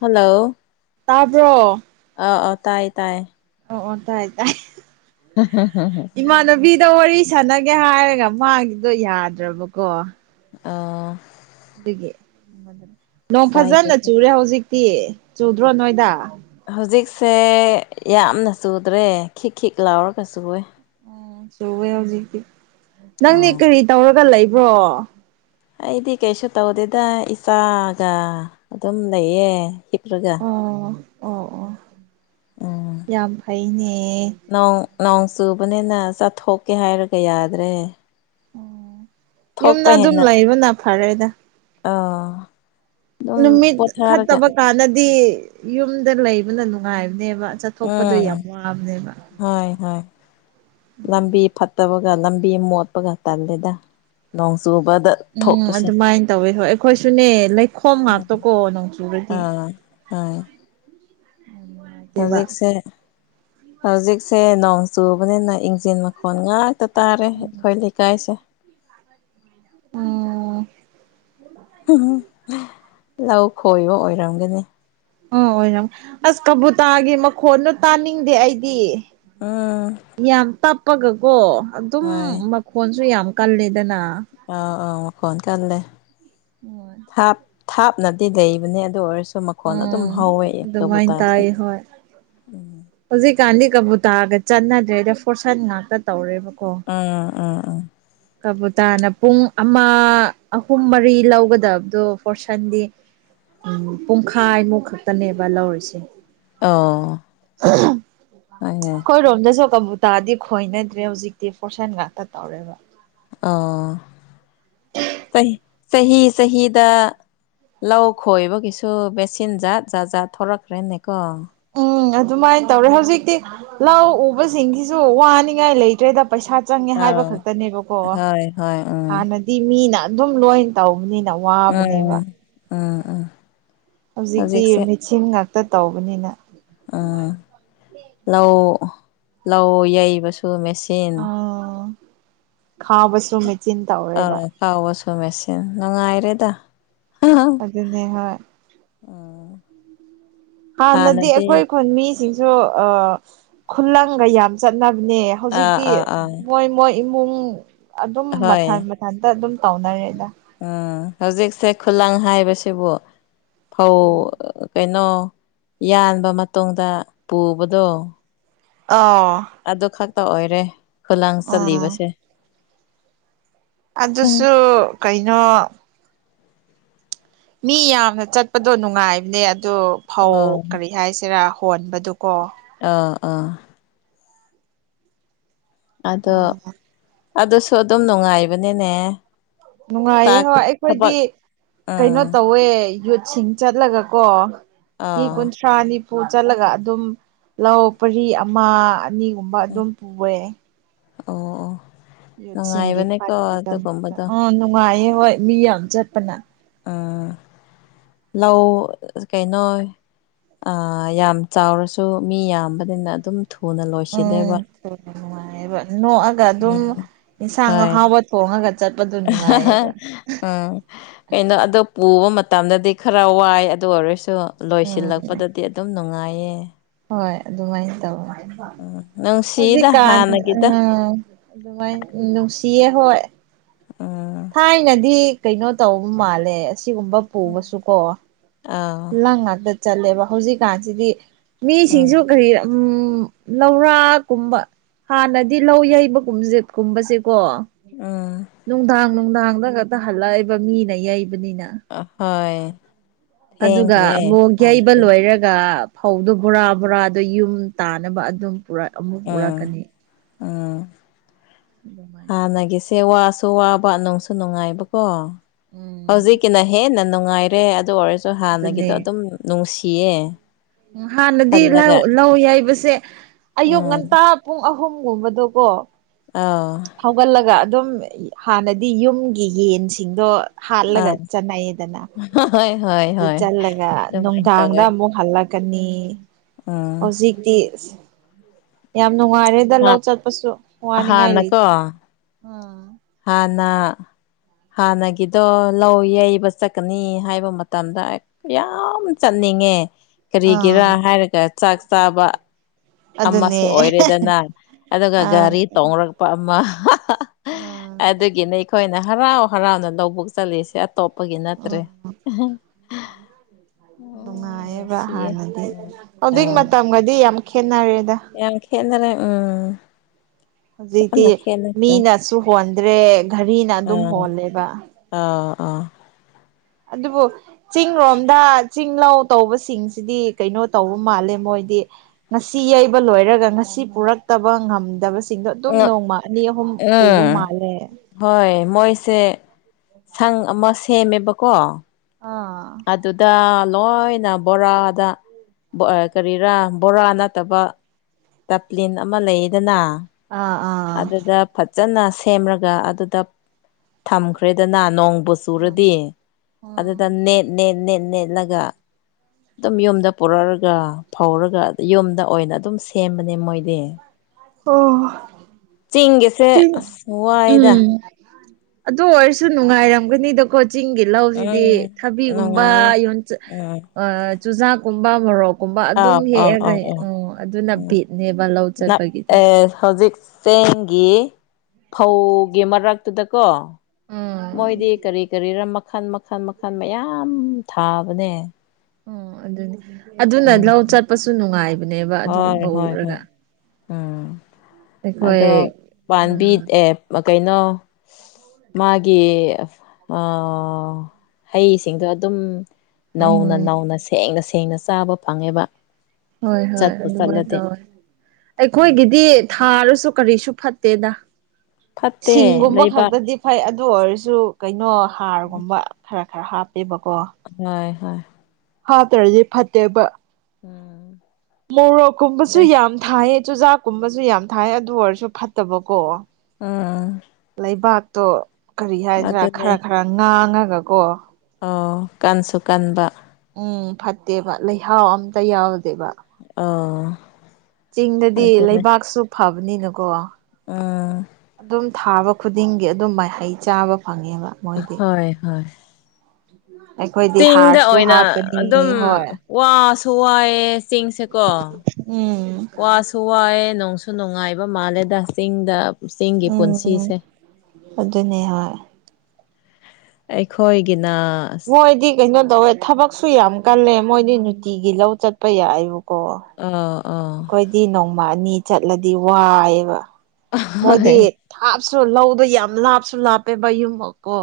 hello ꯇꯥꯕ꯭ꯔꯣ ꯑ ꯑ ꯇꯥꯏ ꯇꯥꯏꯌꯦ ꯑꯣ ꯑꯣ ꯇꯥꯏ ꯇꯥꯏ ꯏꯃꯥꯟꯅꯕꯤꯗ ꯋꯥꯔꯤ ꯁꯥꯟꯅꯒꯦ ꯍꯥꯏꯔꯒ ꯃꯥꯒꯤꯗꯣ ꯌꯥꯗ꯭ꯔꯕꯀꯣ ꯑꯥ ꯑꯗꯨꯒꯤ ꯅꯣꯡ ꯀꯥꯏꯗꯦ ꯐꯖꯅ ꯆꯨꯔꯦ ꯍꯧꯖꯤꯛꯇꯤ ꯆꯨꯗ꯭ꯔꯣ ꯅꯣꯏꯗ ꯍꯧꯖꯤꯛꯁꯦ ꯌꯥꯝꯅ ꯆꯨꯗ꯭ꯔꯦ ꯈꯤꯛ ꯈꯤꯛ ꯂꯥꯎꯔꯒ ꯆꯨꯦ ꯎ ꯆꯨꯋꯦ ꯍꯧꯖꯤꯛꯇꯤ ꯅꯪꯅꯦ ꯑꯥ ꯀꯔꯤ ꯇꯧꯔꯒ ꯂꯩꯕ꯭ꯔꯣ ꯑꯩꯗꯤ ꯀꯩꯁꯨ ꯇꯧꯗꯦꯗ ꯏꯆꯥꯒ ꯑꯗꯨꯝ ꯂꯩꯌꯦ ꯍꯤꯞ꯭ꯔꯒ ꯑꯣ ꯑꯣ ꯑꯣ ꯎꯝ ꯌꯥꯝ ꯐꯩꯅꯦ ꯅꯣꯡ ꯅꯣꯡ ꯆꯨꯕꯅꯤꯅ ꯆꯠꯊꯣꯛꯀꯦ ꯍꯥꯏꯔꯒ ꯌꯥꯗ꯭ꯔꯦ ꯑꯣ ꯌꯨꯝꯗ ꯊꯣꯛꯄ ꯑꯗꯨꯝ ꯍꯦꯟꯅ ꯂꯩꯕꯅ ꯐꯔꯦꯗ ꯑꯥ ꯑꯗꯨꯝ ꯅꯨꯃꯤꯠ ꯄꯣꯊꯥꯔꯒ ꯐꯠꯇꯕ ꯀꯥꯟꯗ ꯗꯤ ꯌꯨꯝꯗ ꯂꯩꯕꯅ ꯅꯨꯡꯉꯥꯏꯕꯅꯦꯕ ꯆꯠꯊꯣꯛꯄꯗꯣ ꯎꯝ ꯌꯥꯝ ꯋꯥꯕꯅꯦꯕ ꯍꯣꯏ ꯍꯣꯏ ꯂꯝꯕꯤ ꯐꯠꯇꯕꯒ ꯂꯝꯕꯤ ꯃꯣꯠꯄꯒ ꯇꯜꯂꯦꯗ ꯅꯣꯡ ꯆꯨꯕꯗ ꯎꯝ ꯊꯣꯛꯄꯁꯦ ꯑꯗꯨꯃꯥꯏꯅ ꯇꯧꯋꯦ ꯍꯣꯏ ꯑꯩꯈꯣꯏꯁꯨꯅꯦ ꯂꯩꯈꯣꯝ ꯎꯝ ꯉꯥꯛꯇꯀꯣ ꯅꯣꯡꯆꯨꯔꯗꯤ ꯑꯥ ꯍꯣꯏ ꯅꯨꯡꯉꯥꯏꯇꯦꯕ ꯍꯧꯖꯤꯛꯁꯦ ꯍꯧꯖꯤꯛꯁꯦ ꯅꯣꯡ ꯆꯨꯕꯅꯤꯅ ꯏꯟꯖꯤꯟ ꯃꯈꯣꯟ ꯉꯥꯛ ꯇ ꯇꯥꯔꯦ ꯎꯝ ꯑꯩꯈꯣꯏ ꯂꯩꯀꯥꯏꯁꯦ ꯎꯝ [unintelligible] ꯂꯧ ꯈꯣꯏꯕ ꯑꯣꯏꯔꯝꯒꯅꯤ ꯑꯣ ꯑꯣꯏꯔꯝ ꯑꯁ ꯀꯕꯨꯇꯥꯒꯤ ꯃꯈꯣꯟꯗꯣ ꯇꯥꯅꯤꯡꯗꯦ ꯑꯩꯗꯤ ꯎꯝ ꯌꯥꯝ ꯇꯞꯄꯒꯀꯣ ꯑꯗꯨꯝ ꯍꯣꯏ ꯃꯈꯣꯟꯁꯨ ꯌꯥꯝ ꯀꯜꯂꯦꯗꯅ ꯑꯥꯎ ꯑꯥꯎ ꯃꯈꯣꯟ ꯀꯜꯂꯦ ꯍꯣꯏ ꯊꯥꯞ ꯊꯥꯞꯅꯗꯤ ꯂꯩꯕꯅꯦ ꯑꯗꯨ ꯑꯣꯏꯔꯁꯨ ꯃꯈꯣꯟ ꯑꯗꯨꯝ ꯎꯝ ꯍꯧꯋꯦ ꯑꯗꯨꯃꯥꯏꯅ ꯀꯕꯨꯨꯇꯥꯁꯦ ꯇꯥꯏ ꯍꯣꯏ ꯍꯧꯖꯤꯛꯀꯥꯟꯗꯤ ꯀꯕꯨꯇꯥꯒ ꯆꯠꯅꯗ꯭ꯔꯦꯗ ꯐꯣꯔꯁꯟ ꯉꯥꯛꯇ ꯇꯧꯔꯦꯕꯀꯣ ꯎꯝ ꯎꯝ ꯎꯝ ꯀꯕꯨꯇꯥꯅ ꯄꯨꯡ ꯑꯃ ꯑꯍꯨꯝ ꯃꯔꯤ ꯂꯧꯒꯗꯕꯗꯣ ꯐꯣꯔꯁꯟꯗꯤ ꯎꯝ ꯄꯨꯡꯈꯥꯏꯃꯨꯛ ꯈꯛꯇꯅꯦꯕ ꯂꯧꯔꯤꯁꯦ ꯑꯣ ꯍꯣꯏꯅꯦ [unintelligible] ꯈꯣꯏꯔꯣꯝꯗꯁꯣ ꯀꯕꯨꯨ ꯇꯥꯗꯤ ꯈꯣꯏꯅꯗ꯭ꯔꯦ ꯍꯧꯖꯤꯛꯇꯤ ꯐꯣꯔꯁꯟ ꯉꯥꯛꯇ ꯇꯧꯔꯦꯕ ꯑ ꯆꯍꯤ ꯆꯍꯤꯗ ꯂꯧ ꯈꯣꯏꯕꯒꯤꯁꯨ ꯃꯦꯆꯤꯟ ꯖꯥꯠ ꯖꯥꯠ ꯖꯥꯠ ꯊꯣꯔꯛꯈ꯭ꯔꯦꯅꯦꯀꯣ ꯎꯝ ꯑꯗꯨꯃꯥꯏꯅ ꯇꯧꯔꯦ ꯍꯧꯖꯤꯛꯇꯤ ꯂꯧ ꯎꯕꯁꯤꯡꯒꯤꯁꯤꯁꯨ ꯋꯥꯅꯤꯡꯉꯥꯏ ꯂꯩꯇ꯭ꯔꯦꯗ ꯄꯩꯁꯥ ꯆꯪꯉꯦ ꯍꯥꯏꯕ ꯑꯥꯎ ꯈꯛꯇꯅꯦꯕꯀꯣ ꯍꯣꯏ ꯍꯣꯏ ꯎꯝ ꯍꯥꯟꯅꯗꯤ ꯗꯤ ꯃꯤꯅ ꯑꯗꯨꯝ ꯂꯣꯏꯅ ꯇꯧꯕꯅꯤꯅ ꯋꯥꯕꯅꯦꯕ ꯎꯝ ꯎꯝ ꯍꯧꯖꯤꯛꯇꯤ ꯃꯦꯆꯤꯟ ꯉꯥꯛꯇ ꯇꯧꯕꯅꯤꯅ ꯎꯝ ꯂꯧ ꯂꯧ ꯌꯩꯕꯁꯨ ꯃꯦꯆ ꯑꯥ ꯈꯥꯎꯕꯁꯨ ꯃꯦꯆꯤꯟ ꯑꯥ ꯇꯧꯔꯦꯕ ꯈꯥꯎꯕꯁꯨ ꯃꯦꯆꯤꯟ ꯅꯨꯡꯉꯥꯏꯔꯦꯗ ꯑꯗꯨꯅꯦ ꯍꯣꯏ ꯑꯝ ꯍꯥꯟꯅꯗꯤ ꯑꯩꯈꯣꯏ ꯈꯨꯟ ꯃꯤꯁꯤꯡꯁꯨ ꯑ ꯈꯨꯂꯪꯒ ꯌꯥꯝ ꯆꯠꯅꯕꯅꯦ ꯑꯥ ꯍꯧꯖꯤꯛꯇꯤ ꯑꯥ ꯑꯥ ꯃꯣꯏ ꯃꯣꯏ ꯏꯃꯨꯡ ꯑꯗꯨꯝ ꯍꯣꯏ ꯃꯊ ꯊꯟꯇ ꯑꯗꯨꯝ ꯇꯧꯅꯔꯦꯗ ꯎꯝ ꯍꯧꯖꯤꯛꯁꯦ ꯈꯨꯂꯪ ꯍꯥꯏꯕꯁꯤꯕꯨ ꯐꯧ ꯀꯩꯅꯣ ꯌꯥꯟꯕ ꯃꯇꯨꯡꯗ ꯄꯨꯕꯗꯣ ꯑꯣ ꯑꯗꯨ ꯈꯛꯇ ꯑꯣꯏꯔꯦ ꯈꯨꯂꯥꯡ ꯎꯝ ꯆꯠꯂꯤꯕꯁꯦ ꯑꯗꯨꯁꯨ ꯀꯩꯅꯣ ꯃꯤ ꯌꯥꯝꯅ ꯆꯠꯄꯗꯣ ꯅꯨꯡꯉꯥꯏꯕꯅꯦ ꯑꯗꯨ ꯐꯧ ꯑꯣ ꯀꯔꯤ ꯍꯥꯏꯁꯤꯔꯥ ꯍꯣꯟꯕꯗꯨꯀꯣ ꯑꯥ ꯑꯥ ꯑꯗꯣ ꯎꯝ ꯑꯗꯨꯁꯨ ꯑꯗꯨꯝ ꯅꯨꯡꯉꯥꯏꯕꯅꯤꯅꯦ ꯅꯨꯡꯉꯥꯏꯌꯦ ꯆꯥꯛ ꯍꯣꯏ ꯑꯩꯈꯣꯏꯗꯤ ꯊꯕꯛ ꯀꯩꯅꯣ ꯑꯥ ꯇꯧꯋꯦ ꯌꯨꯠꯁꯤꯡ ꯆꯠꯂꯒ ꯀꯣ ꯃꯤ ꯑꯥ ꯀꯨꯟꯊ꯭ꯔꯥꯅꯤ ꯄꯨꯨ ꯆꯠꯂꯒ ꯑꯗꯨꯝ ꯂꯧ ꯄꯔꯤ ꯑꯃ ꯑꯅꯤꯒꯨꯝꯕ ꯑꯗꯨꯝ ꯄꯨꯕꯦ ꯑꯣ ꯑꯣ ꯌꯨꯠꯁꯤꯡꯒꯤ ꯅꯨꯡꯉꯥꯏꯕꯅꯦꯀꯣ ꯐꯠꯗꯃꯛꯇ ꯑꯗꯨꯒꯨꯝꯕꯗꯣ ꯑꯥ ꯅꯨꯡꯉꯥꯏꯌꯦ ꯍꯣꯏ ꯃꯤ ꯌꯥꯝ ꯆꯠꯄꯅ [unintelligible] ꯂ ꯀꯩꯩꯅꯣ ꯌꯥꯝ ꯆꯥꯎꯔꯁꯨ ꯃꯤ ꯌꯥꯝꯕꯅꯤꯅ ꯑꯗꯨꯝ ꯊꯨꯅ ꯎꯝ ꯂꯣꯏꯁꯤꯜꯂꯦꯕ ꯊꯨꯅ ꯅꯨꯡꯉꯥꯏꯌꯦꯕ ꯍꯣꯏ ꯐꯣꯉꯒ ꯆꯠꯄ ꯑꯗꯨ [unintelligible] ꯎꯝ ꯀꯩꯅꯣ ꯑꯗꯣ ꯄꯨꯕ ꯃꯇꯝꯗꯗꯤ ꯈꯔ ꯋꯥꯏ ꯑꯗꯨ ꯑꯣꯏꯔꯁꯨ ꯎꯝ ꯂꯣꯏꯁꯤꯜꯂꯛꯄꯗꯗꯤ ꯑꯗꯨꯝ ꯅꯨꯡꯉꯥꯏꯌꯦ ꯍꯣꯏ ꯑꯗꯨꯃꯥꯏꯅ ꯇꯧꯅꯤ ꯎꯝ ꯅꯨꯡꯁꯤꯗ ꯍꯧꯖꯤꯛꯀꯥꯟ ꯍꯥꯟꯅꯒꯤꯗꯣ ꯎ ꯑꯗꯨꯃꯥꯏꯅ ꯅꯨꯡꯁꯤꯌꯦ ꯍꯣꯏ ꯑꯣ ꯊꯥꯏꯅꯗꯤ ꯀꯩꯅꯣ ꯇꯧꯕ ꯃꯥꯜꯂꯦ ꯑꯁꯤꯒꯨꯝꯕ ꯄꯨꯕꯁꯨꯀꯣ ꯑꯥ ꯈꯨꯂꯥꯡ ꯉꯥꯛꯇ ꯆꯠꯂꯦꯕ ꯍꯧꯖꯤꯛꯀꯥꯟꯁꯤꯗꯤ ꯃꯤꯁꯤꯡꯁꯨ ꯎꯝ ꯀꯔꯤ ꯎꯝ ꯂꯧꯔꯥꯛꯒꯨꯝꯕ ꯍꯥꯟꯅꯗꯤ ꯂꯧ ꯌꯩꯕ ꯀꯨꯝꯠ ꯀꯨꯝꯕꯁꯦꯀꯣ ꯑ ꯅꯨꯡꯗꯥꯡ ꯅꯨꯡꯗꯥꯡꯗ ꯉꯛꯇ ꯍꯜꯂꯛꯏꯕ ꯃꯤꯅ ꯌꯩꯕꯅꯤꯅ ꯍꯣꯏ ꯑꯗꯨꯒ ꯊꯦꯡꯈ꯭ꯔꯦ ꯑꯃꯨꯛ ꯌꯩꯕ ꯍꯥꯟꯅꯗꯤ ꯂꯣꯏꯔꯒ ꯐꯧꯗꯣ ꯕꯣꯔꯥ ꯕꯣꯔꯥꯗꯣ ꯌꯨꯝ ꯇꯥꯅꯕ ꯑꯗꯨꯝ ꯑꯃꯨꯛ ꯎꯝ ꯄꯨꯔꯛꯀꯅꯤ ꯎꯝ [unintelligible] ꯍꯥꯟꯅꯒꯤꯁꯦ ꯋꯥꯁꯨ ꯋꯥꯕ ꯅꯨꯡꯁꯨ ꯅꯨꯡꯉꯥꯏꯕꯀꯣ ꯎꯝ ꯍꯧꯖꯤꯛꯀꯤꯅ ꯍꯦꯟꯅ ꯅꯨꯡꯉꯥꯏꯔꯦ ꯑꯗꯨ ꯑꯣꯏꯔꯁꯨ ꯑꯗꯨꯅꯦ ꯍꯥꯟꯅꯒꯤꯗꯣ ꯑꯗꯨꯝ ꯅꯨꯡꯁꯤꯌꯦ ꯎ ꯍꯥꯟꯅꯗꯤ ꯈꯜꯂꯒ ꯂꯧ ꯍꯥꯏꯕꯁꯦ ꯑꯌꯨꯛ ꯎꯝ ꯉꯟꯇꯥ ꯄꯨꯡ ꯑꯍꯨꯝꯒꯨꯝꯕꯗꯣꯀꯣ ꯑꯥ ꯍꯧꯒꯠꯂꯒ ꯑꯗꯨꯝ ꯍꯥꯟꯅꯗꯤ ꯌꯨꯝꯒꯤ ꯌꯦꯟꯁꯤꯡꯗꯣ ꯍꯥꯜꯂꯒꯠ ꯆꯅꯥ ꯌꯦꯗꯅ ꯍ ꯍꯣꯏ ꯍꯣꯏ ꯑꯗꯨ ꯍꯣꯏ ꯆꯠꯂꯒ ꯑꯗꯨꯃꯥꯏꯅ ꯅꯨꯡꯗꯥꯡꯗ ꯇꯧꯋꯦ ꯑꯃꯨꯛ ꯍꯜꯂꯛꯀꯅꯤ ꯎꯝ ꯍꯧꯖꯤꯛꯇꯤ ꯌꯥꯝ ꯅꯨꯡꯉꯥꯏꯔꯦꯗ ꯂꯧ ꯆꯠꯄꯁꯨ ꯋꯥꯅꯤꯡꯉꯥꯏ ꯂꯩꯇ꯭ꯔꯦ ꯎ ꯍꯅ ꯍꯥꯟꯅꯒꯤꯗꯣ ꯂꯧ ꯌꯩꯕ ꯆꯠꯀꯅꯤ ꯍꯥꯏꯕ ꯃꯇꯝꯗ ꯌꯥꯝ ꯆꯠꯅꯤꯡꯉꯦ ꯀꯔꯤꯒꯤꯔꯥ ꯑꯥ ꯍꯥꯏꯔꯒ ꯆꯥꯛ ꯆꯥꯕ ꯑꯗꯨꯅꯦ ꯑꯃꯁꯨ ꯑꯣꯏꯔꯦꯗꯅ ꯑꯗꯨꯒꯒ ꯑꯥ ꯒꯥꯔꯤ ꯇꯣꯡꯡꯂꯛꯄ ꯑꯃ ꯑꯥ ꯑꯗꯨꯒꯤꯅꯤ ꯑꯩꯈꯣꯏꯅ ꯍꯔꯥꯎ ꯍꯔꯥꯎꯅ ꯂꯧꯕꯛ ꯆꯠꯂꯤꯁꯦ ꯑꯇꯣꯞꯄꯒꯤ ꯅꯠꯇ꯭ꯔꯦ ꯎꯝ ꯅꯨꯡꯉꯥꯏꯑꯕ ꯅꯨꯡꯁꯤꯌꯦ ꯍꯥꯟꯅꯗꯤ ꯎꯝ ꯍꯧꯖꯤꯛ ꯑꯥ ꯃꯇꯝꯒꯗꯤ ꯌꯥꯝ ꯈꯦꯠꯅꯔꯦꯗ ꯌꯥꯝ ꯈꯦꯠꯅꯔꯦ ꯎꯝ ꯍꯧꯖꯤꯛꯇꯤ ꯌꯥꯝꯅ ꯈꯦꯠꯅꯈ꯭ꯔꯦ ꯃꯤꯅꯁꯨ ꯍꯣꯟꯗ꯭ꯔꯦ ꯘꯔꯤꯅ ꯑꯗꯨꯝ ꯑꯥ ꯍꯣꯜꯂꯦꯕ ꯑꯥ ꯑꯥ ꯑꯗꯨꯕꯨꯣ ꯆꯤꯡꯔꯣꯝꯗ ꯆꯤꯡ ꯂꯧꯧ ꯇꯧꯕꯁꯤꯡꯁꯤꯗꯤ ꯀꯩꯅꯣ ꯇꯧꯕ ꯃꯥꯜꯂꯦ ꯃꯣꯏꯗꯤ ꯉꯁꯤ ꯌꯩꯕ ꯂꯣꯏꯔꯒ ꯉꯁꯤ ꯄꯨꯔꯛꯇꯕ ꯉꯝꯗꯕ ꯤꯡꯗꯣ ꯑꯗꯨꯝ ꯅꯣꯡꯃ ꯑꯅꯤ ꯑꯍꯨꯝ ꯄꯨꯕ ꯎꯝ ꯃꯥꯜꯂꯦ ꯍꯣꯏ ꯃꯣꯏꯁꯦ ꯁꯪ ꯑꯃ ꯁꯦꯝꯃꯦꯕꯀꯣ ꯑꯥ ꯑꯗꯨꯗ ꯂꯣꯏꯅ ꯕꯣꯔꯥꯗ ꯀꯔꯤꯔꯥ ꯕꯣꯔꯥ ꯅꯠꯇꯕ ꯇꯞꯂꯤꯟ ꯑꯃ ꯂꯩꯗꯅ ꯑꯥ ꯑꯗꯨꯗ ꯐꯖꯅ ꯁꯦꯝꯔꯒ ꯑꯗꯨꯗ ꯊꯝꯈ꯭ꯔꯦꯗꯅ ꯅꯣꯡꯕꯨ ꯁꯨꯔꯗꯤ ꯑꯥ ꯑꯗꯨꯗ ꯅꯦꯠ ꯅꯦꯠ ꯅꯦꯠ ꯅꯦꯠꯂꯒ ꯑꯗꯨꯝ ꯌꯨꯝꯗ ꯄꯨꯔꯛꯑꯒ ꯐꯧꯔꯒ ꯌꯨꯝꯗ ꯑꯣꯏꯅ ꯑꯗꯨꯝ ꯁꯦꯝꯕꯅꯦ ꯃꯣꯏꯗꯤ ꯑꯣ ꯆꯤꯡꯒꯁꯦ ꯆꯤꯡ ꯑꯁ ꯋꯥꯏꯗ ꯎꯝ ꯑꯗꯨ ꯑꯣꯏꯔꯁꯨ ꯅꯨꯡꯉꯥꯏꯔꯝꯒꯅꯤ ꯀꯣꯆꯤꯡꯒꯤ ꯂꯧꯁꯤꯗꯤ ꯎꯝ ꯊꯕꯤꯒꯨꯝꯕ ꯅꯨꯡꯉꯥꯏꯌꯦ ꯌ ꯎꯝ ꯆꯨꯖꯥ ꯀꯣꯕ ꯃꯔꯣꯔꯑꯣ ꯀꯨꯝꯕ ꯑꯗꯨꯝ ꯑꯥꯎ ꯑꯥꯎ ꯍꯦꯛꯑꯒ ꯑꯥꯎ ꯑꯥꯎ ꯑꯣ ꯑꯗꯨꯅ ꯎꯝ ꯤꯠꯅꯦꯕ ꯂꯧ ꯅꯞ ꯆꯠꯄꯒꯤꯗ ꯑꯦ ꯍꯧꯖꯤꯛ ꯆꯦꯡꯒꯤ ꯐꯧꯒꯤ ꯃꯔꯛꯇꯨꯗꯀꯣ ꯎꯝ ꯃꯣꯏꯗꯤ ꯀꯔꯤ ꯀꯔꯤꯔꯥ ꯃꯈꯜ ꯃꯈꯜ ꯃꯈꯜ ꯃꯌꯥꯝ ꯊꯥꯕꯅꯦ ꯑꯣ ꯑꯗꯨꯅꯤ ꯑꯗꯨꯅ ꯎꯝ ꯂꯧ ꯆꯠꯄꯁꯨ ꯅꯨꯡꯉꯥꯏꯕꯅꯦꯕ ꯍꯣꯏ ꯑꯗꯨꯒꯨꯝꯕ ꯍꯣꯏ ꯍꯣꯏ ꯎꯔꯒ ꯎꯝ ꯑꯩꯈꯣꯏ ꯑꯗꯣ ꯄꯥꯝꯕꯤ ꯎꯝ ꯑꯦ ꯀꯩꯅꯣ ꯃꯥꯒꯤ ꯍꯩꯁꯤꯡꯗꯣ ꯑꯗꯨꯝ ꯅꯧꯅ ꯎꯝ ꯅꯧꯅ ꯁꯦꯡꯅ ꯁꯦꯡꯅ ꯆꯥꯕ ꯐꯪꯉꯦꯕ ꯍꯣꯏ ꯍꯣꯏ ꯆꯠꯄꯨ ꯑꯗꯨꯃꯥꯏꯅ ꯆꯠꯂꯗꯤ ꯇꯧꯋꯦ ꯎꯝ ꯑꯩꯈꯣꯏꯒꯤꯗꯤ ꯊꯥꯔꯁꯨ ꯀꯔꯤꯁꯨ ꯐꯠꯇꯦꯗ ꯐꯠꯇꯦ ꯁꯤꯡꯒꯨꯝꯕ ꯂꯩꯕꯥꯛ ꯈꯛꯇꯗꯤ ꯐꯩ ꯑꯗꯨ ꯑꯣꯏꯔꯁꯨ ꯀꯩꯅꯣ ꯍꯥꯔꯒꯨꯝꯕ ꯈꯔ ꯈꯔ ꯍꯥꯞꯄꯦꯕꯀꯣ ꯍꯣꯏ ꯍꯣꯏ ꯍꯥꯞꯇꯔꯗꯤ ꯐꯠꯇꯦꯕ ꯎꯝ ꯃꯣꯔꯣꯛꯀꯨꯝꯕꯁꯨ ꯌꯥꯝ ꯊꯥꯏꯌꯦ ꯆꯨꯖꯥꯛꯀꯨꯝꯕꯁꯨ ꯌꯥꯝ ꯊꯥꯏ ꯑꯗꯨ ꯑꯣꯏꯔꯁꯨ ꯐꯠꯇꯕꯀꯣ ꯑꯥ ꯂꯩꯕꯥꯛꯇꯣ ꯀꯔꯤ ꯍꯥꯏꯗ꯭ꯔꯥ ꯑꯗꯨꯅꯦ ꯈꯔ ꯈꯔ ꯉꯥꯡꯉꯒꯀꯣ ꯑꯣ ꯀꯟꯁꯨ ꯀꯟꯕ ꯎꯝ ꯐꯠꯇꯦꯕ ꯂꯩꯍꯥꯎ ꯑꯝꯇ ꯌꯥꯎꯗꯦꯕ ꯑ ꯆꯤꯡꯗꯗꯤ ꯂꯩꯕꯥꯛꯁꯨ ꯐꯕꯅꯤꯅꯀꯣ ꯎꯝ ꯑꯗꯨꯝ ꯊꯥꯕ ꯈꯨꯗꯤꯡꯒꯤ ꯑꯗꯨꯝ ꯃꯍꯩ ꯆꯥꯕ ꯐꯪꯉꯦꯕ ꯍꯣꯏ ꯍꯣꯏ ꯑꯩꯈꯣꯏ ꯆꯤꯡꯗ ꯑꯣꯏꯅ ꯑꯗꯨꯝ ꯋꯥꯁꯨ ꯋꯥꯏꯑꯦ ꯆꯤꯡꯁꯦꯀꯣ ꯑꯣ ꯋꯥꯁꯨ ꯋꯥꯏꯑꯦ ꯅꯅꯨꯡꯁꯨ ꯅꯨꯡꯉꯥꯏꯕ ꯃꯥꯜꯂꯦꯗ ꯆꯤꯡꯗ ꯆꯤꯡꯒꯤ ꯎꯝ ꯄꯨꯟꯁꯤꯁꯦ ꯑꯗꯨꯅꯦ ꯍꯣꯏ ꯑꯩꯈꯣꯏꯒꯤꯅ ꯑꯁ ꯃꯣꯏꯗꯤ ꯀꯩꯅꯣ ꯇꯧꯋꯦ ꯊꯕꯛꯁꯨ ꯌꯥꯝ ꯀꯜꯂꯦ ꯃꯣꯏꯗꯤ ꯅꯨꯡꯇꯤꯒꯤ ꯂꯧ ꯆꯠꯄ ꯌꯥꯏꯕ ꯀ ꯑꯥ ꯑꯥ ꯑꯩꯈꯣꯏꯗꯤ ꯅꯣꯡꯃ ꯑꯅꯤ ꯆꯠꯂꯗꯤ ꯋꯥꯏꯑꯕ ꯍꯣꯏ ꯃꯣꯏꯗꯤ ꯊꯥꯞꯁꯨ ꯂꯧꯗꯣ ꯌꯥꯝ ꯂꯥꯞꯁꯨ ꯂꯥꯞꯄꯦ ꯃ ꯌꯨꯝꯃꯛ ꯀꯣ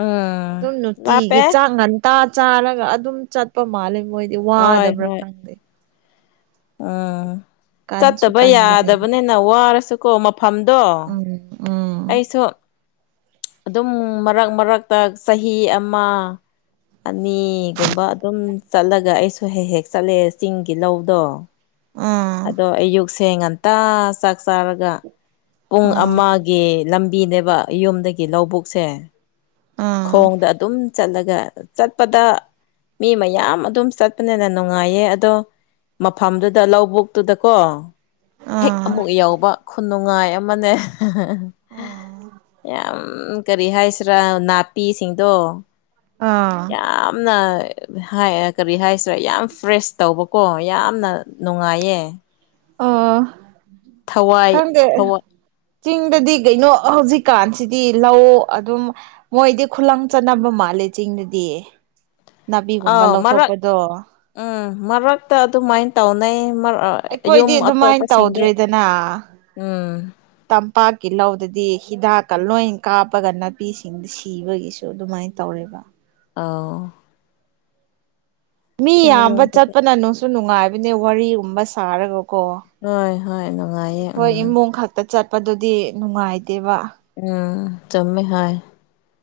ꯎꯝ ꯑꯗꯨꯝ ꯂꯥꯞꯄꯦ ꯅꯨꯡꯇꯤꯒꯤ ꯆꯥꯡ ꯉꯟꯇꯥ ꯆꯥꯔꯒ ꯑꯗꯨꯝ ꯆꯠꯄ ꯃꯥꯜꯂꯦ ꯃꯣꯏ ꯍꯣꯏ ꯋꯥꯗꯕ꯭ꯔꯥ ꯍꯣꯏ ꯈꯪꯗꯦ ꯎꯝ ꯀꯟꯁꯨ ꯆꯠꯇꯕ ꯀꯟꯕꯅꯦꯕ ꯌꯥꯗꯕꯅꯤꯅ ꯋꯥꯔꯁꯨꯀꯣ ꯃꯐꯝꯗꯣ ꯎꯝ ꯎꯝ ꯑꯩꯁꯨ ꯑꯗꯨꯝ ꯃꯔꯛ ꯃꯔꯛꯇ ꯆꯍꯤ ꯑꯃ ꯑꯅꯤꯒꯨꯝꯕ ꯑꯗꯨꯝ ꯆꯠꯂꯒ ꯑꯩꯁꯨ ꯍꯦꯛ ꯍꯦꯛ ꯆꯠꯂꯦ ꯆꯤꯡꯒꯤ ꯂꯧꯗꯣ ꯎꯝ ꯑꯗꯣ ꯑꯌꯨꯛꯁꯦ ꯉꯟꯇ ꯆꯥꯛ ꯆꯥꯔꯒ ꯄꯨꯡ ꯑꯃꯒꯤ ꯂꯝꯕꯤꯅꯦꯕ ꯌꯨꯝꯗꯒꯤ ꯂꯧꯕꯨꯛꯁꯦ ꯎꯝ ꯎꯝ ꯈꯣꯡꯗ ꯑꯗꯨꯝ ꯆꯠꯂꯒ ꯆꯠꯄꯗ ꯃꯤ ꯃꯌꯥꯝ ꯑꯗꯨꯝ ꯆꯠꯄꯅꯤꯅ ꯅꯨꯡꯉꯥꯏꯌꯦ ꯑꯗꯣ ꯃꯐꯝꯗꯨꯗ ꯂꯧꯕꯨꯛ ꯇꯨꯗꯀꯣ ꯍꯦꯛ ꯎꯝ ꯑꯃꯨꯛ ꯌꯕ ꯈꯨꯅꯨꯡꯉꯥꯏ ꯑꯃꯅꯦ ꯎꯝ ꯌꯥꯝ ꯀꯔꯤ ꯍꯥꯏꯁꯤꯔꯥ ꯅꯥꯄꯤꯁꯤꯡꯗꯣ ꯑꯥ ꯌꯥꯝꯅ ꯀꯔꯤ ꯍꯥꯏꯁꯤꯔꯦ ꯌꯥꯝ ꯐ꯭ꯔꯦꯁ ꯇꯧꯕꯀꯣ ꯌꯥꯝꯅ ꯅꯨꯡꯉꯥꯏꯌꯦ ꯑ ꯊꯋꯥꯏ ꯀꯪꯒꯦ ꯊꯋꯥꯏ ꯆꯤꯡꯗꯗꯤ ꯀꯩꯅꯣ ꯍꯧꯖꯤꯛꯀꯥꯟꯁꯤꯗꯤ ꯂꯧ ꯑꯗꯨꯝ ꯃꯣꯏꯗꯤ ꯈꯨꯂꯪ ꯆꯠꯅꯕ ꯃꯥꯜꯂꯦ ꯆꯤꯡꯗꯗꯤ ꯅꯥꯕꯤꯒꯨꯝꯕ ꯑꯥꯎ ꯃꯔꯛ ꯂꯧꯊꯣꯛꯄꯗꯣ ꯎꯝ ꯃꯔꯛꯇ ꯑꯗꯨꯃꯥꯏꯅ ꯇꯧꯅꯩ ꯃꯔꯛ ꯑꯩꯈꯣꯏꯗꯤ ꯑꯗꯨꯃꯥꯏꯅ ꯇꯧꯗ꯭ꯔꯦꯗꯅ ꯎꯝ ꯇꯝꯄꯥꯛꯀꯤ ꯂꯧꯗꯗꯤ ꯍꯤꯗꯥꯛꯀ ꯂꯣꯏ ꯀꯥꯞꯄꯒ ꯅꯥꯄꯤꯁꯤꯡ ꯁꯤꯕꯒꯤꯁꯨ ꯑꯗꯨꯃꯥꯏꯅ ꯇꯧꯔꯦꯕ ꯑꯥꯎ ꯃꯤ ꯌꯥꯝꯕ ꯆꯤꯡꯔꯣꯝꯗꯗꯤ ꯆꯠꯄꯅ ꯅꯨꯡꯁꯨ ꯅꯨꯡꯉꯥꯏꯕꯅꯦ ꯋꯥꯔꯤꯒꯨꯝꯕ ꯁꯥꯔꯒꯀꯣ ꯍꯣꯏ ꯍꯣꯏ ꯅꯨꯡꯉꯥꯏꯌꯦ ꯑꯩꯈꯣꯏ ꯎꯝ ꯏꯃꯨꯡ ꯈꯛꯇ ꯆꯠꯄꯗꯨꯗꯤ ꯅꯨꯡꯉꯥꯏꯇꯦꯕ ꯎꯝ ꯆꯃꯦ ꯍꯥꯏ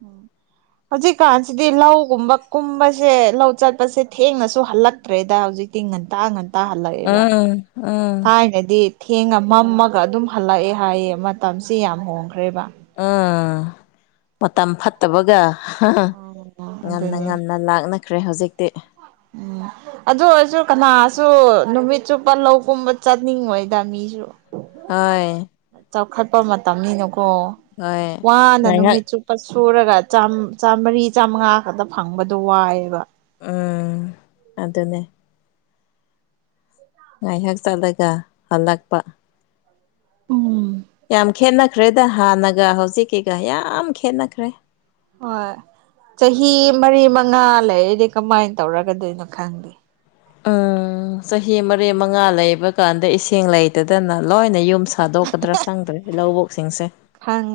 ꯎꯝ ꯍꯧꯖꯤꯛꯀꯥꯟꯁꯤꯗꯤ ꯂꯧꯒꯨꯝꯕ ꯀꯨꯝꯕꯁꯦ ꯂꯧ ꯆꯠꯄꯁꯦ ꯊꯦꯡꯅꯁꯨ ꯍꯜꯂꯛ ꯅꯠꯇ꯭ꯔꯦꯗ ꯍꯧꯖꯤꯛꯇꯤ ꯉꯟꯇꯥ ꯉꯟꯇꯥ ꯍꯜꯂꯛꯑꯦꯕ ꯎꯝ ꯎꯝ ꯊꯥꯏꯅꯗꯤ ꯊꯦꯡꯉ ꯃꯝꯃꯒ ꯑꯗꯨꯝ ꯍꯜꯂꯛꯑꯦ ꯍꯥꯏꯌꯦ ꯃꯇꯝꯁꯦ ꯌꯥꯝ ꯍꯣꯡꯈ꯭ꯔꯦꯕ ꯎꯝ ꯃꯇꯝ ꯐꯠꯇꯕꯒ ꯑꯣ ꯉꯟꯅ ꯑꯗꯨꯅꯦ ꯉꯟꯅ ꯅ ꯂꯥꯛꯅꯈ꯭ꯔꯦ ꯍꯧꯖꯤꯛꯇꯤ ꯎꯝ ꯑꯗꯨ ꯑꯣꯏꯔꯁꯨ ꯀꯅꯥꯁꯨ ꯅꯨꯃꯤꯠ ꯆꯨꯞꯄ ꯂꯧꯒꯨꯝꯕ ꯆꯠꯅꯤꯡꯉꯣꯏꯗ ꯃꯤꯁꯨ ꯍ ꯆꯥꯎꯈꯠꯄ ꯃꯇꯝꯅꯤꯅꯀꯣ ꯍꯣꯏ ꯋꯥꯅ ꯉꯥꯏꯍꯥꯛ ꯅꯨꯃꯤꯠ ꯆꯨꯞ ꯂꯨ ꯁꯨꯔꯒ ꯆꯥꯝꯃꯔꯤ ꯆꯥꯝꯃꯉꯥ ꯈꯛꯇ ꯐꯪꯕꯗꯣ ꯋꯥꯏꯑꯦꯕ ꯎꯝ ꯑꯗꯨꯅꯦ ꯉꯥꯏꯍꯥꯛ ꯆꯠꯂꯒ ꯍꯜꯂꯛꯄ ꯎꯝ ꯌꯥꯝ ꯈꯦꯠꯅꯈ꯭ꯔꯦꯗ ꯍꯥꯟꯅꯒ ꯍꯧꯖꯤꯛꯀꯤꯒ ꯌꯥꯝ ꯈꯦꯠꯅꯈ꯭ꯔꯦ ꯍꯣꯏ ꯆꯍꯤ ꯃꯔꯤ ꯃꯉꯥ ꯂꯩꯔꯤꯗꯤ ꯀꯃꯥꯏꯅ ꯇꯧꯔꯒꯗꯣꯏꯅꯣ ꯈꯪꯗꯦ ꯎꯝ ꯆꯍꯤ ꯃꯔꯤ ꯃꯉꯥ ꯂꯩꯕ ꯀꯥꯟꯗ ꯏꯁꯤꯡ ꯂꯩꯇꯗꯅ ꯂꯣꯏꯅ ꯌꯨꯝ ꯁꯥ ꯇꯣꯛꯀꯗ꯭ꯔꯥ ꯈꯪꯗ꯭ꯔꯦ ꯂꯧꯕ ꯀꯛꯆꯤꯡꯁꯦ ꯍꯪ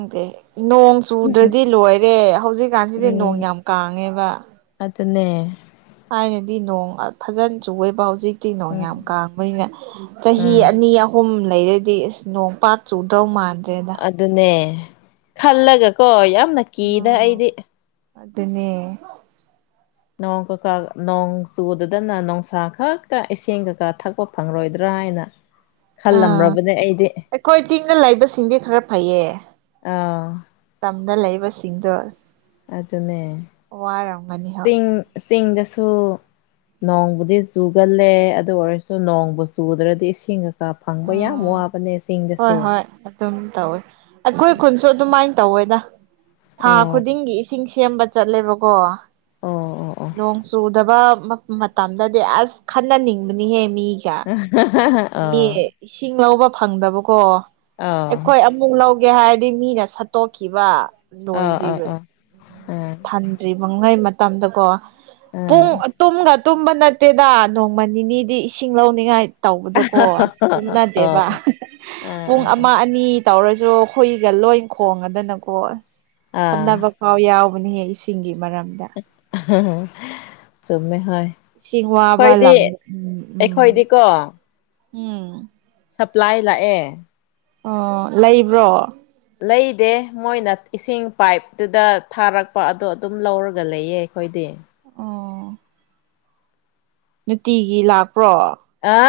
ꯅꯣꯡ ꯆꯨꯗ꯭ꯔꯗꯤ ꯂꯣꯏꯔꯦ ꯍꯧꯖꯤꯛꯀꯥꯟꯁꯤꯗꯤ ꯅꯣꯡ ꯌꯥꯝ ꯀꯥꯡꯥꯡꯉꯦꯕ ꯑꯗꯨ ꯑꯗꯨꯅꯦ ꯊꯥꯏꯅꯗꯤ ꯅꯣꯡ ꯐꯥꯖꯟ ꯆꯨꯋꯦꯕ ꯍꯧꯖꯤꯛ ꯇꯤꯅꯣ ꯌꯥꯝ ꯎꯝ ꯀꯕꯅꯤꯅ ꯆꯍꯤ ꯎꯝ ꯑꯅꯤ ꯑꯍꯨꯝ ꯍꯍꯨꯝ ꯂꯩꯔꯗꯤ ꯑꯁ ꯅꯣꯡ ꯄꯥꯠ ꯆꯨꯗ꯭ꯔꯧ ꯃꯥꯟꯗ꯭ꯔꯦꯗ ꯑꯗꯨꯅꯦ ꯈꯜꯂꯒꯀꯣ ꯌꯥꯝꯅ ꯀꯤꯗꯥ ꯑꯣ ꯑꯩꯗꯤ ꯑꯗꯨꯅꯦ ꯅꯣꯡ ꯀꯀꯥ [inaudible] ꯅꯣꯡ ꯆꯨꯗꯗꯅ ꯅꯨꯡꯁꯥ ꯈꯛꯇ ꯏꯦꯡ ꯀꯩꯀꯥ ꯊꯛꯄ ꯐꯪꯂꯔꯣꯏꯗ꯭ꯔꯥ ꯍꯥꯏꯅ [inaudible] ꯑꯥ ꯈꯜꯂꯝꯔꯕꯅꯦ ꯑꯩꯗꯤ ꯑꯩꯈꯣꯏ ꯆꯤꯡꯗ ꯂꯩꯕꯁꯤꯡꯗꯤ ꯈꯔ ꯐꯩꯌꯦ ꯑꯥ ꯇꯝꯗ ꯂꯩꯕꯁꯤꯡꯗꯣ ꯑꯗꯨꯅꯦ ꯋꯥꯔꯝꯒꯅꯤ ꯍꯣꯏ ꯆꯤꯡ ꯆꯤꯡꯗꯁꯨ ꯅꯣꯡꯕꯨꯗꯤ ꯆꯨꯒꯜꯂꯦ ꯑꯗꯨ ꯑꯣꯏꯔꯁꯨ ꯅꯣꯡꯕꯨ ꯆꯨꯗ꯭ꯔꯗꯤ ꯏꯁꯤꯡꯒ ꯐꯪꯕ ꯌꯥꯝ ꯎꯝ ꯋꯥꯕꯅꯦ ꯍꯣꯏ ꯆꯤꯡꯗꯁꯨ ꯍꯣꯏ ꯑꯗꯨꯝ ꯇꯧꯋꯤ ꯑꯩꯈꯣꯏ ꯈꯨꯟꯁꯨ ꯑꯗꯨꯃꯥꯏꯅ ꯇꯧꯋꯦꯗ ꯊꯥ ꯑꯣ ꯈꯨꯗꯤꯡꯒꯤ ꯏꯁꯤꯡꯁꯤ ꯁꯦꯝꯕ ꯆꯠꯂꯦꯕꯀꯣ ꯑꯣ ꯑꯣ ꯅꯣꯡ ꯆꯨꯗꯕꯥ ꯃꯇꯝꯗꯗꯤ ꯑꯁ ꯈꯟꯅꯅꯤꯡꯕꯅꯤꯍꯦ ꯃꯤ ꯀꯌꯥ ꯃꯤ ꯑꯣ ꯏꯁꯤꯡ ꯂꯧꯕ ꯐꯪꯗꯕꯀꯣ ꯑꯣ ꯑꯩꯈꯣꯏ ꯑꯃꯨꯛ ꯂꯧꯒꯦ ꯍꯥꯏꯔꯗꯤ ꯃꯤꯅ ꯁꯠꯇꯣꯛꯈꯤꯕ ꯑꯣ ꯑꯣ ꯑꯣ ꯑꯣ ꯑꯥ ꯑꯥ ꯂꯣꯏꯗ꯭ꯣꯏꯔꯤꯕ ꯎ [inaudible] ꯊꯟꯗ꯭ꯔꯤꯕꯉꯩ ꯃꯇꯝꯗꯀꯣ ꯄꯨꯡ ꯇꯨꯝꯒ ꯇꯨꯝꯕ ꯅꯠꯇꯦꯗ ꯅꯣꯡꯃ ꯅꯤꯅꯤꯗꯤ ꯏꯁꯤꯡ ꯂꯧꯅꯤꯡꯉꯥꯏ ꯇꯧꯕꯗꯣꯀꯣ ꯑꯥ ꯀꯨꯝꯅꯗꯦꯕ ꯑꯥ ꯄꯨꯡ ꯑꯥ ꯑꯃ ꯑꯅꯤ ꯇꯧꯔꯁꯨ ꯍꯨꯏꯒ ꯂꯣꯏ ꯈꯣꯡꯉꯗꯅꯀꯣ ꯑꯥ ꯈꯟꯕ ꯄꯥꯎ ꯌꯥꯎꯕꯅꯦꯍꯦ ꯏꯁꯤꯡꯒꯤ ꯃꯔꯝꯗ ꯆꯃꯦꯃꯦ ꯍ [unintelligible] ꯁꯤꯁꯤꯡ ꯋꯥꯕ ꯂꯝ ꯎꯝ ꯑꯩꯈꯣꯏꯗꯤꯀꯣ ꯎꯝ ꯁꯄ꯭ꯂꯥꯏ ꯂꯥꯛꯑꯦ ꯑꯣ ꯂꯩꯕ꯭ꯔꯣ ꯂꯩꯗꯦ ꯃꯣꯏꯅ ꯏꯁꯤꯡ ꯄꯥꯏꯞꯇꯨꯗ ꯊꯥꯔꯛꯄ ꯑꯗꯣ ꯑꯗꯨꯝ ꯂꯧꯔꯒ ꯂꯩꯌꯦ ꯑꯩꯈꯣꯏꯗꯤ ꯑꯣ ꯅꯨꯡꯇꯤꯒꯤ ꯂꯥꯛꯄ꯭ꯔꯣ ꯑ [inaudible]